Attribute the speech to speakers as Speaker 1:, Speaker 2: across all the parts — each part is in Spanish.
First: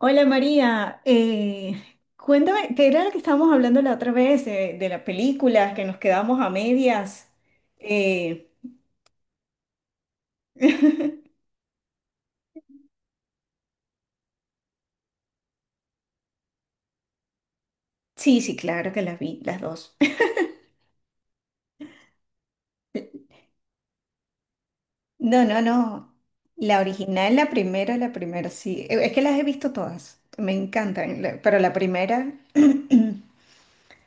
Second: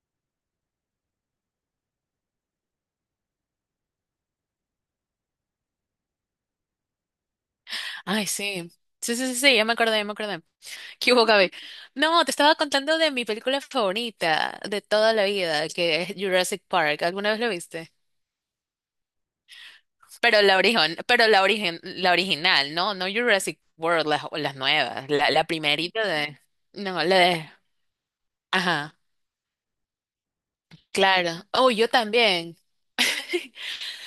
Speaker 1: Hola María, cuéntame, ¿qué era lo que estábamos hablando la otra vez de las películas que nos quedamos a medias?
Speaker 2: Ay,
Speaker 1: Eh,
Speaker 2: sí. Sí, sí, sí, sí, ya me acordé, ya me acordé. ¿Qué hubo, Gaby? No, te estaba contando de mi película favorita de toda la vida, que es Jurassic Park. ¿Alguna vez lo viste?
Speaker 1: sí, sí, claro que las vi, las dos.
Speaker 2: Pero la origen, la original, ¿no? No Jurassic World, las nuevas. La,
Speaker 1: No,
Speaker 2: la
Speaker 1: no,
Speaker 2: primerita
Speaker 1: no,
Speaker 2: de.
Speaker 1: la
Speaker 2: No, la
Speaker 1: original,
Speaker 2: de.
Speaker 1: la primera, sí.
Speaker 2: Ajá,
Speaker 1: Es que las he visto todas, me encantan,
Speaker 2: claro.
Speaker 1: pero
Speaker 2: Oh,
Speaker 1: la
Speaker 2: yo
Speaker 1: primera...
Speaker 2: también.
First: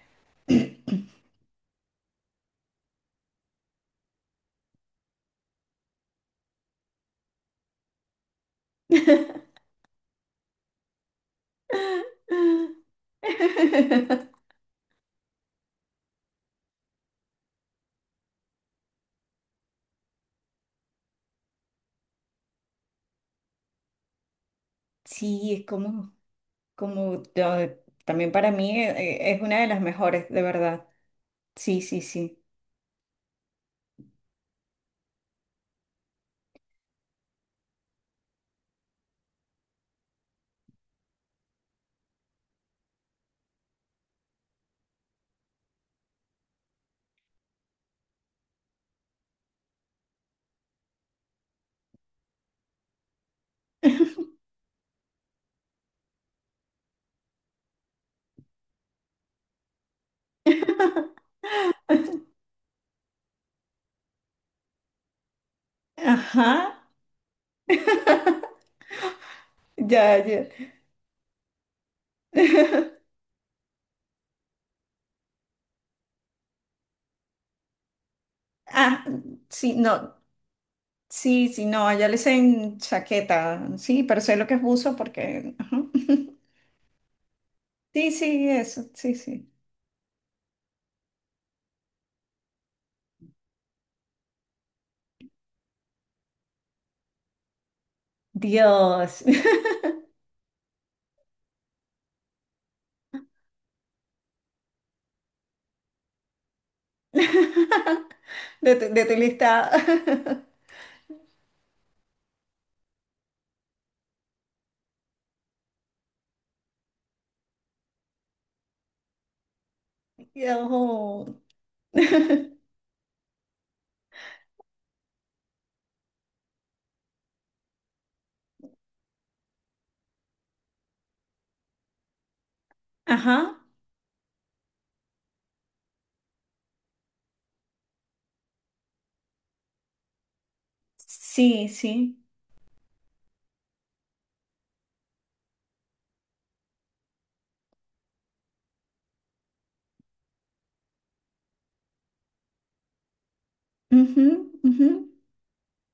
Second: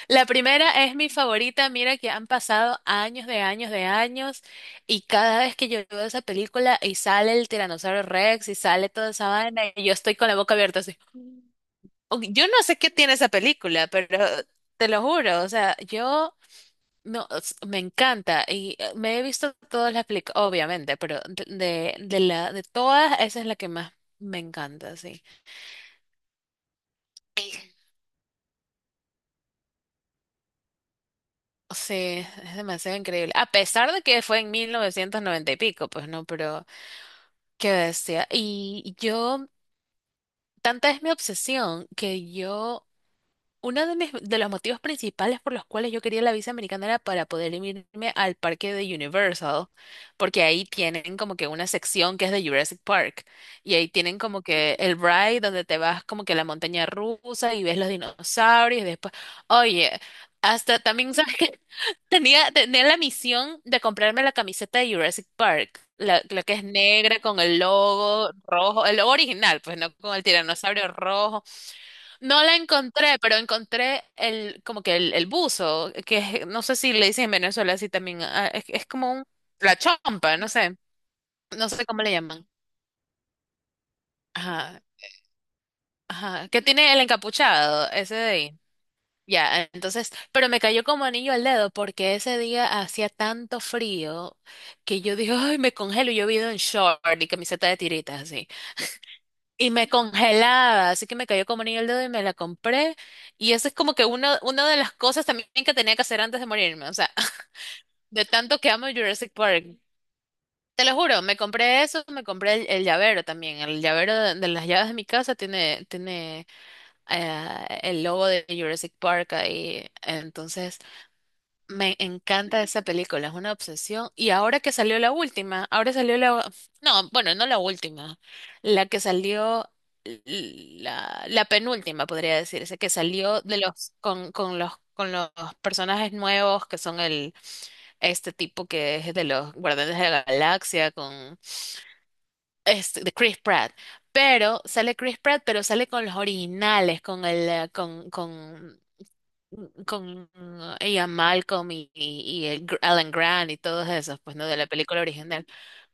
Speaker 2: La primera es mi favorita, mira que han pasado años de años de años, y cada vez que yo veo esa película y sale el Tiranosaurio Rex y sale toda esa vaina y yo estoy con la boca abierta así. Yo no sé qué tiene esa película, pero te lo juro, o sea, yo no s- me encanta y me he visto todas las películas, obviamente, pero de la de todas esa es la que más me encanta, sí.
Speaker 1: Sí, es como, como también para mí es una de las mejores, de verdad. Sí, sí,
Speaker 2: Sí,
Speaker 1: sí.
Speaker 2: es demasiado increíble. A pesar de que fue en 1990 y pico, pues no, pero qué bestia. Y yo, tanta es mi obsesión que yo uno de mis, de los motivos principales por los cuales yo quería la visa americana era para poder irme al parque de Universal, porque ahí tienen como que una sección que es de Jurassic Park, y ahí tienen como que el ride donde te vas como que a la montaña rusa y ves los dinosaurios, y después, oye, hasta también, ¿sabes qué? Tenía, tenía la misión de comprarme la camiseta de Jurassic Park, la que es
Speaker 1: Ajá.
Speaker 2: negra con el logo rojo, el logo original, pues no con
Speaker 1: Ya,
Speaker 2: el
Speaker 1: ya.
Speaker 2: tiranosaurio rojo. No la encontré, pero encontré el, como que el buzo, no sé si le dicen en Venezuela así también, ah, es
Speaker 1: Ah,
Speaker 2: como un,
Speaker 1: sí,
Speaker 2: la
Speaker 1: no.
Speaker 2: chompa, no sé,
Speaker 1: Sí, sí,
Speaker 2: no sé
Speaker 1: no,
Speaker 2: cómo
Speaker 1: allá
Speaker 2: le
Speaker 1: le
Speaker 2: llaman.
Speaker 1: dicen chaqueta. Sí, pero sé lo que es
Speaker 2: Ajá,
Speaker 1: buzo porque, ajá.
Speaker 2: ajá, que tiene el encapuchado,
Speaker 1: Sí,
Speaker 2: ese de
Speaker 1: sí,
Speaker 2: ahí.
Speaker 1: eso. Sí, sí.
Speaker 2: Ya, entonces, pero me cayó como anillo al dedo porque ese día hacía tanto frío que yo dije, ay, me congelo, y yo vivo en short y camiseta de tiritas así.
Speaker 1: Dios.
Speaker 2: Y me congelaba, así que me cayó como anillo el dedo y me la compré. Y eso es como que una de las cosas también que tenía que hacer antes de morirme. O sea, de tanto que amo
Speaker 1: De tu
Speaker 2: Jurassic Park.
Speaker 1: lista.
Speaker 2: Te lo juro, me compré eso, me compré el llavero también. El llavero de las llaves de mi casa tiene, tiene el logo de Jurassic Park ahí. Entonces,
Speaker 1: Yo-
Speaker 2: me encanta esa película, es una obsesión. Y ahora que salió la última, ahora salió la... No, bueno, no la última, la que salió, l- la, la penúltima, podría decirse, que salió de
Speaker 1: Ajá.
Speaker 2: los, con los personajes nuevos, que son el, este tipo que es de los Guardianes de la Galaxia, con
Speaker 1: Sí, sí.
Speaker 2: este, de Chris Pratt. Pero sale Chris Pratt, pero sale con los originales, con el, con ella Malcolm y Alan Grant y todos esos,
Speaker 1: Ujú,
Speaker 2: pues no, de la
Speaker 1: ujú.
Speaker 2: película original.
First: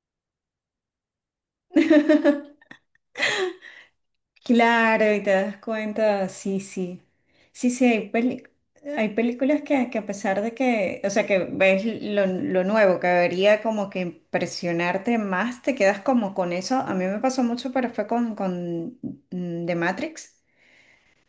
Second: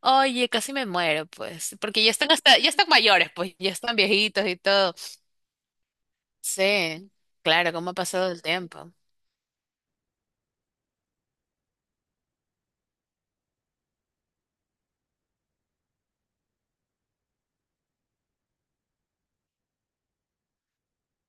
Speaker 2: Oye, casi me muero, pues, porque ya están hasta, ya están mayores, pues, ya están viejitos y todo.
Speaker 1: Claro, y te das cuenta, sí, sí.
Speaker 2: Sí,
Speaker 1: Sí,
Speaker 2: claro,
Speaker 1: sí,
Speaker 2: cómo ha pasado el tiempo.
Speaker 1: hay películas que a pesar de que, o sea, que ves lo nuevo, que debería como que impresionarte más, te quedas como con eso. A mí me pasó mucho, pero fue con The Matrix.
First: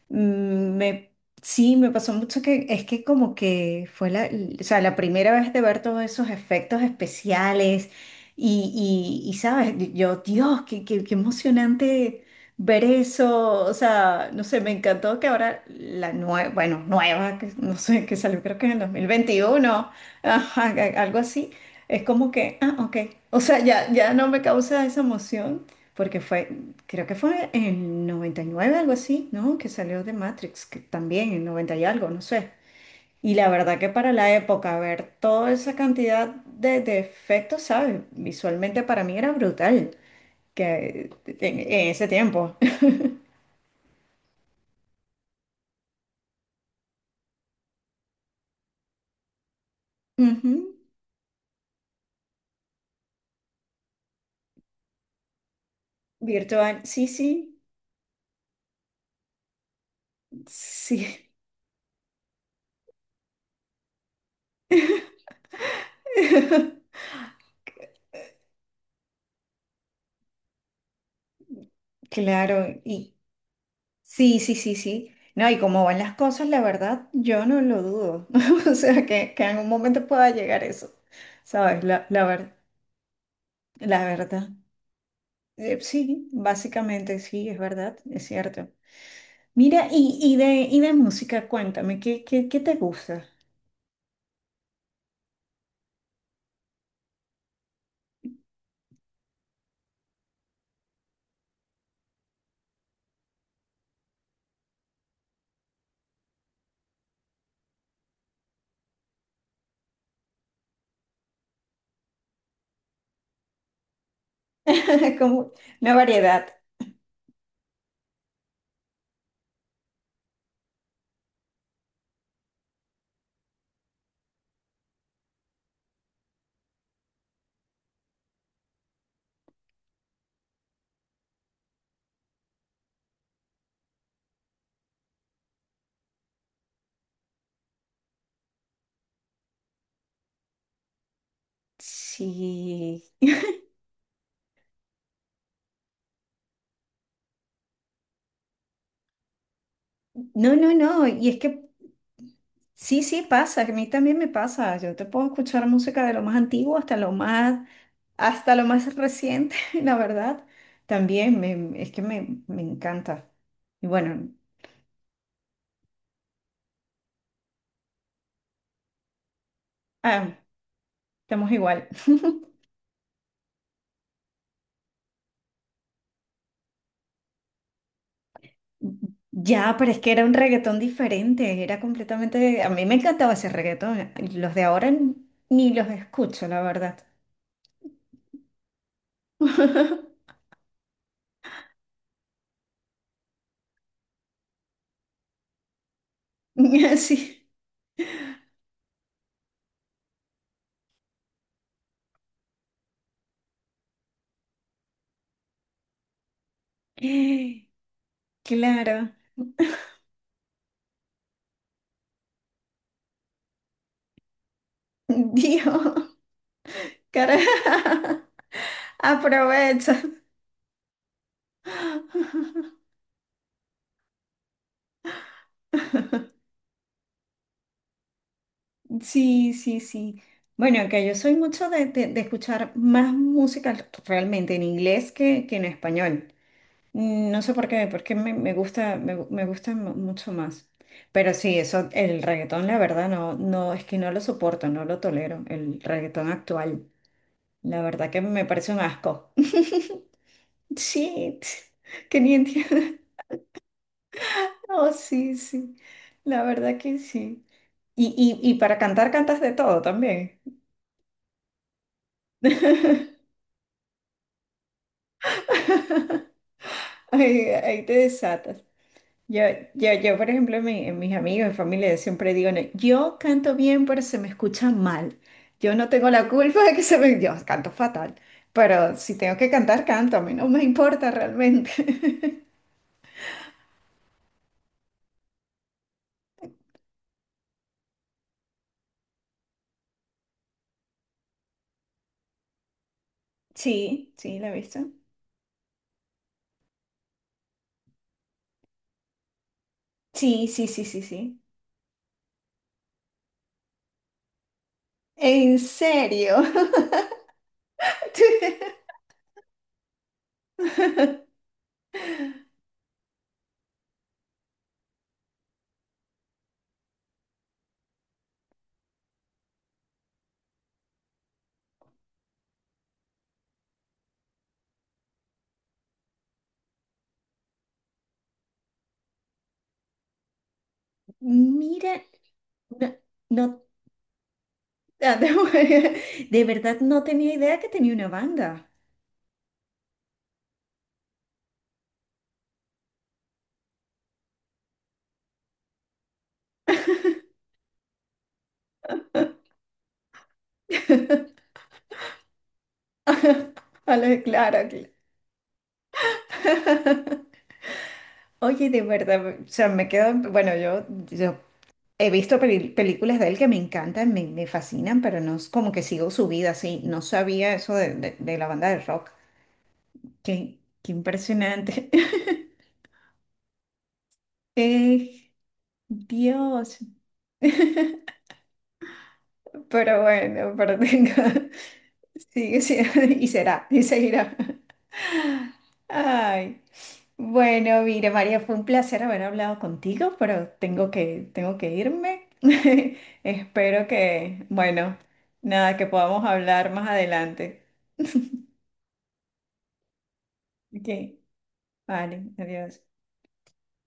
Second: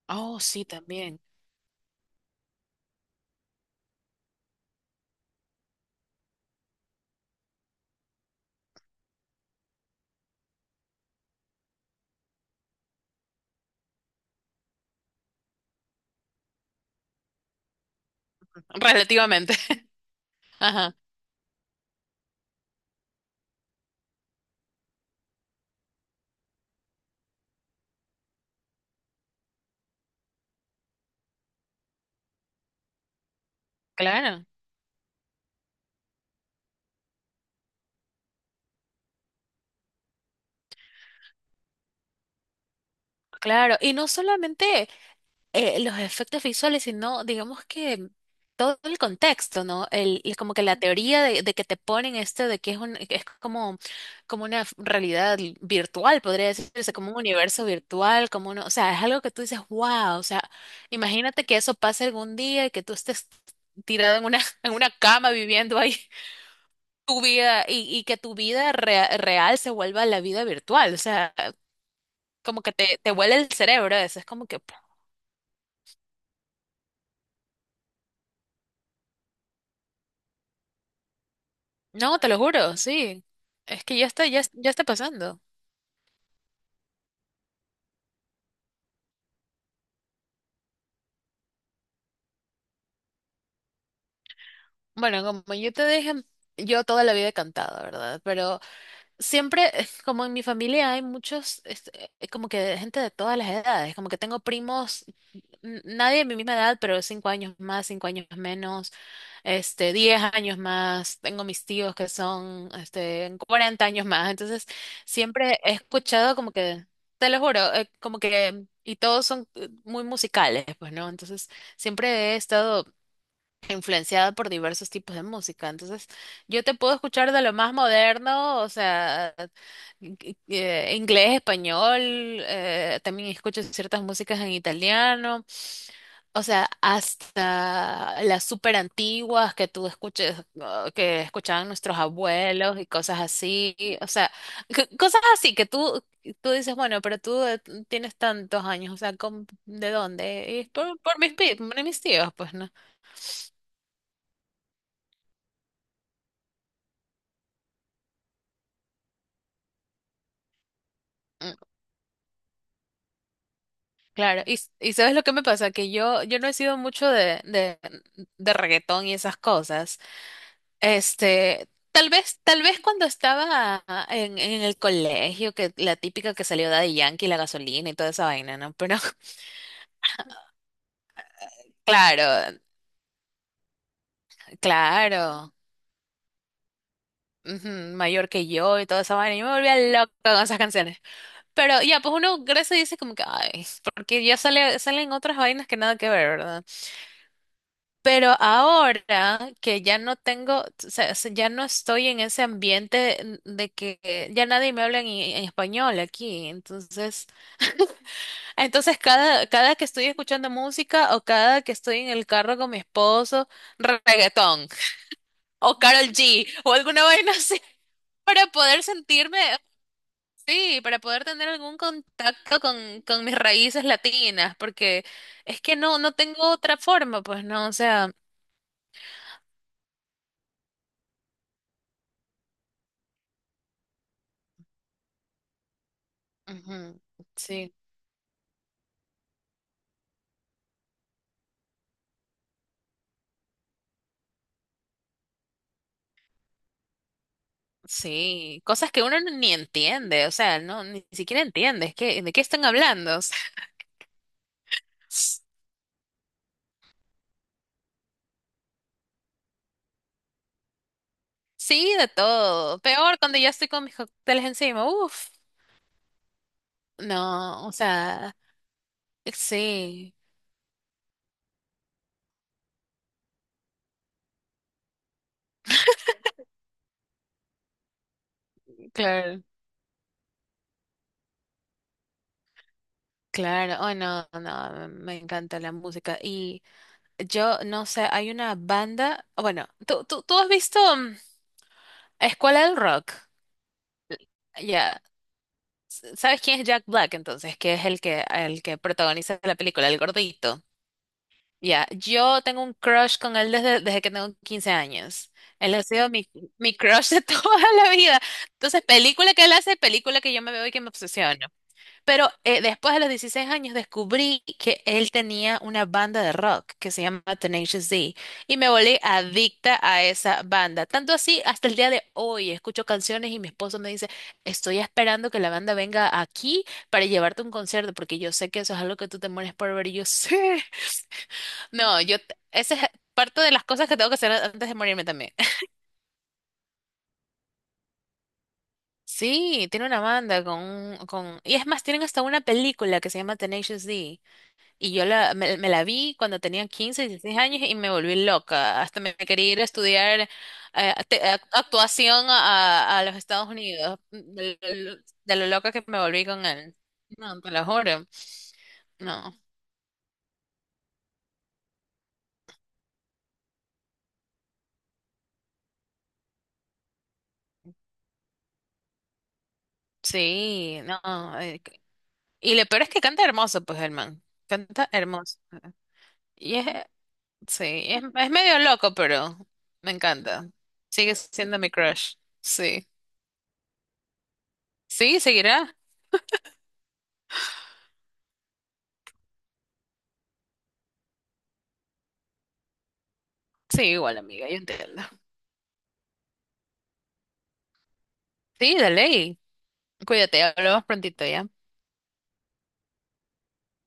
Speaker 2: Oh, sí,
Speaker 1: Mm, Me,
Speaker 2: también.
Speaker 1: sí, me pasó mucho que es que como que fue la, o sea, la primera vez de ver todos esos efectos especiales y sabes, yo, Dios, qué emocionante ver eso, o sea, no sé, me encantó que ahora la nueva, bueno, nueva, que no sé, que salió creo que en el dos mil
Speaker 2: Relativamente.
Speaker 1: veintiuno ajá,
Speaker 2: Ajá,
Speaker 1: algo así, es como que, ah, ok, o sea, ya, ya no me causa esa emoción porque fue... Creo que fue en 99, algo así, ¿no? Que salió de Matrix, que también en 90 y algo, no sé. Y la verdad que para la
Speaker 2: claro,
Speaker 1: época, ver toda esa cantidad de efectos, ¿sabes? Visualmente para mí era brutal, que en ese tiempo.
Speaker 2: claro. Y no solamente los efectos visuales, sino digamos que todo el contexto, ¿no? Como que
Speaker 1: Ujú.
Speaker 2: la teoría de que te ponen esto de que es un, es como, como una realidad virtual, podría
Speaker 1: Virtual,
Speaker 2: decirse,
Speaker 1: sí,
Speaker 2: como un
Speaker 1: sí,
Speaker 2: universo virtual, como uno, o sea, es algo que tú dices, wow, o sea,
Speaker 1: sí.
Speaker 2: imagínate que eso pase algún día y que tú estés tirado en una, en una cama viviendo ahí tu vida y que tu vida real se vuelva la vida virtual, o sea, como que
Speaker 1: Claro,
Speaker 2: te
Speaker 1: y
Speaker 2: vuela el cerebro, eso es
Speaker 1: sí,
Speaker 2: como
Speaker 1: sí,
Speaker 2: que
Speaker 1: sí, sí. No, y como van las cosas, la verdad, yo no lo dudo. O sea, que en un momento pueda llegar eso, ¿sabes? La,
Speaker 2: no,
Speaker 1: la
Speaker 2: te lo
Speaker 1: verdad.
Speaker 2: juro, sí. Es que
Speaker 1: La
Speaker 2: ya está, ya,
Speaker 1: verdad,
Speaker 2: ya está pasando.
Speaker 1: sí, básicamente sí, es verdad, es cierto. Mira, y de música, cuéntame, ¿qué, qué, qué te gusta?
Speaker 2: Bueno, como yo te dije, yo toda la vida he cantado, ¿verdad? Pero siempre, como en mi familia hay muchos, este, como que de gente de todas las edades, como que tengo primos nadie de mi misma edad, pero 5 años más, 5 años menos, este, 10 años más. Tengo mis tíos que son, este, 40 años más. Entonces,
Speaker 1: Como
Speaker 2: siempre he
Speaker 1: una
Speaker 2: escuchado
Speaker 1: variedad.
Speaker 2: como que, te lo juro, como que, y todos son muy musicales, pues, ¿no? Entonces, siempre he estado influenciada por diversos tipos de música. Entonces, yo te puedo escuchar de lo más moderno, o sea, inglés, español, también escucho ciertas músicas en italiano. O sea, hasta las súper antiguas que tú escuches, que escuchaban nuestros abuelos y
Speaker 1: Sí.
Speaker 2: cosas así, o sea, cosas así que tú dices, bueno, pero tú tienes tantos años, o sea, ¿cómo- ¿de dónde?
Speaker 1: No,
Speaker 2: Y es
Speaker 1: no, no,
Speaker 2: por
Speaker 1: y
Speaker 2: mis,
Speaker 1: es que
Speaker 2: por mis tíos, pues, ¿no?
Speaker 1: sí, sí pasa, que a mí también me pasa. Yo te puedo escuchar música de lo más antiguo hasta lo más reciente, la verdad. También
Speaker 2: Mm,
Speaker 1: me, es que me encanta. Y bueno,
Speaker 2: claro, y, y ¿sabes lo que me pasa? Que yo no he sido mucho de reggaetón y esas cosas.
Speaker 1: ah, estamos
Speaker 2: Este,
Speaker 1: igual.
Speaker 2: tal vez cuando estaba en el colegio, que la típica que salió de Yankee, la gasolina y toda esa vaina, ¿no? Pero
Speaker 1: Ya, pero es que era un reggaetón diferente, era
Speaker 2: claro,
Speaker 1: completamente... A mí me encantaba ese reggaetón, los de ahora
Speaker 2: claro,
Speaker 1: ni los escucho, la verdad.
Speaker 2: ujú, mayor que yo y toda esa vaina, yo me volvía loca con esas canciones. Pero ya, pues uno crece y dice como que, ay, porque ya sale, salen otras vainas que nada que ver, ¿verdad?
Speaker 1: Sí,
Speaker 2: Pero ahora que ya no tengo, o sea, ya no estoy en ese ambiente de que ya nadie me habla en español aquí, entonces... Entonces,
Speaker 1: claro.
Speaker 2: cada, cada que estoy escuchando música o cada que estoy en el carro con mi esposo, reggaetón o
Speaker 1: Dios,
Speaker 2: Carol G o alguna vaina
Speaker 1: cara,
Speaker 2: así, para poder sentirme,
Speaker 1: aprovecha.
Speaker 2: sí, para poder tener algún contacto con mis raíces latinas, porque es que no, no tengo otra forma, pues no, o sea,
Speaker 1: Sí, sí, sí. Bueno, que yo soy mucho de, de escuchar más música realmente en inglés que en español.
Speaker 2: ujú,
Speaker 1: No sé por
Speaker 2: sí.
Speaker 1: qué, porque me gusta, me gusta mucho más. Pero sí, eso, el reggaetón, la verdad, no, no, es que no lo soporto, no lo tolero, el reggaetón actual. La verdad que me
Speaker 2: Sí,
Speaker 1: parece un
Speaker 2: cosas que uno
Speaker 1: asco.
Speaker 2: ni entiende, o sea, no, ni siquiera
Speaker 1: Shit,
Speaker 2: entiende, es
Speaker 1: que
Speaker 2: que, ¿de
Speaker 1: ni
Speaker 2: qué están
Speaker 1: entiendo.
Speaker 2: hablando? O
Speaker 1: Oh, sí,
Speaker 2: sea,
Speaker 1: sí, la verdad que sí. Y para cantar cantas de todo también.
Speaker 2: sí, de todo. Peor cuando ya estoy con mis cócteles encima. Uf.
Speaker 1: Ahí,
Speaker 2: No, o
Speaker 1: ahí te
Speaker 2: sea,
Speaker 1: desatas. Yo,
Speaker 2: sí,
Speaker 1: yo, por ejemplo, en mis amigos, mi familia, yo siempre digo, "No, yo canto bien, pero se me escucha mal. Yo no tengo la culpa de que se me... Yo canto fatal, pero si tengo
Speaker 2: claro,
Speaker 1: que cantar, canto. A mí no me importa realmente."
Speaker 2: claro. Oh, no, no, me encanta la música. Y yo, no sé, hay una banda. Bueno, tú has visto Escuela del Rock.
Speaker 1: Sí, sí, ¿la he visto?
Speaker 2: Ya. ¿Sabes quién es Jack Black entonces? Que es el que protagoniza la película, el
Speaker 1: Sí,
Speaker 2: gordito.
Speaker 1: sí, sí, sí, sí.
Speaker 2: Ya, yo tengo un crush con él desde, desde que tengo 15 años.
Speaker 1: ¿En
Speaker 2: Él ha sido mi,
Speaker 1: serio?
Speaker 2: mi crush de toda la vida. Entonces, película que él hace, película que yo me veo y que me obsesiono. Pero después de los 16 años descubrí que él tenía una banda de rock que se llama Tenacious D y me volví adicta a esa banda. Tanto así, hasta el día de hoy escucho canciones y mi esposo me dice, estoy esperando que la banda venga aquí para llevarte a un concierto porque yo sé que eso es algo que tú te mueres por ver y yo sí.
Speaker 1: Mira,
Speaker 2: No, yo, esa es
Speaker 1: no,
Speaker 2: parte de
Speaker 1: no,
Speaker 2: las cosas que tengo que hacer antes de morirme
Speaker 1: ah, de
Speaker 2: también.
Speaker 1: de verdad no tenía idea que tenía una banda.
Speaker 2: Sí, tiene una banda con, con... Y es más, tienen hasta una película que se llama Tenacious D. Y yo la, me la vi cuando tenía 15 16 años y me volví loca. Hasta me quería ir a estudiar actuación a los Estados Unidos.
Speaker 1: Claro, claro.
Speaker 2: De lo loca que me volví con él. No, te lo juro.
Speaker 1: Oye, de verdad,
Speaker 2: No,
Speaker 1: o sea, me quedo, bueno, yo he visto películas de él que me encantan, me fascinan, pero no es como que sigo su vida así. No sabía eso de, de la banda de rock. Qué,
Speaker 2: sí,
Speaker 1: qué
Speaker 2: no. eh, c-
Speaker 1: impresionante.
Speaker 2: Y lo peor es que canta hermoso, pues, el man. Canta
Speaker 1: Eh,
Speaker 2: hermoso. Y es,
Speaker 1: Dios.
Speaker 2: sí, es medio loco, pero me
Speaker 1: Pero
Speaker 2: encanta.
Speaker 1: bueno, pero tenga,
Speaker 2: Sigue siendo mi crush.
Speaker 1: sigue
Speaker 2: Sí.
Speaker 1: siendo, y será, y seguirá.
Speaker 2: Sí, seguirá.
Speaker 1: Ay, bueno, mira, María, fue un placer haber hablado contigo, pero tengo que irme.
Speaker 2: Sí,
Speaker 1: Espero
Speaker 2: igual,
Speaker 1: que,
Speaker 2: amiga, yo
Speaker 1: bueno,
Speaker 2: entiendo.
Speaker 1: nada, que podamos hablar más adelante.
Speaker 2: Sí, dale. Y cuídate, hablamos
Speaker 1: Ok,
Speaker 2: prontito ya.
Speaker 1: vale, adiós.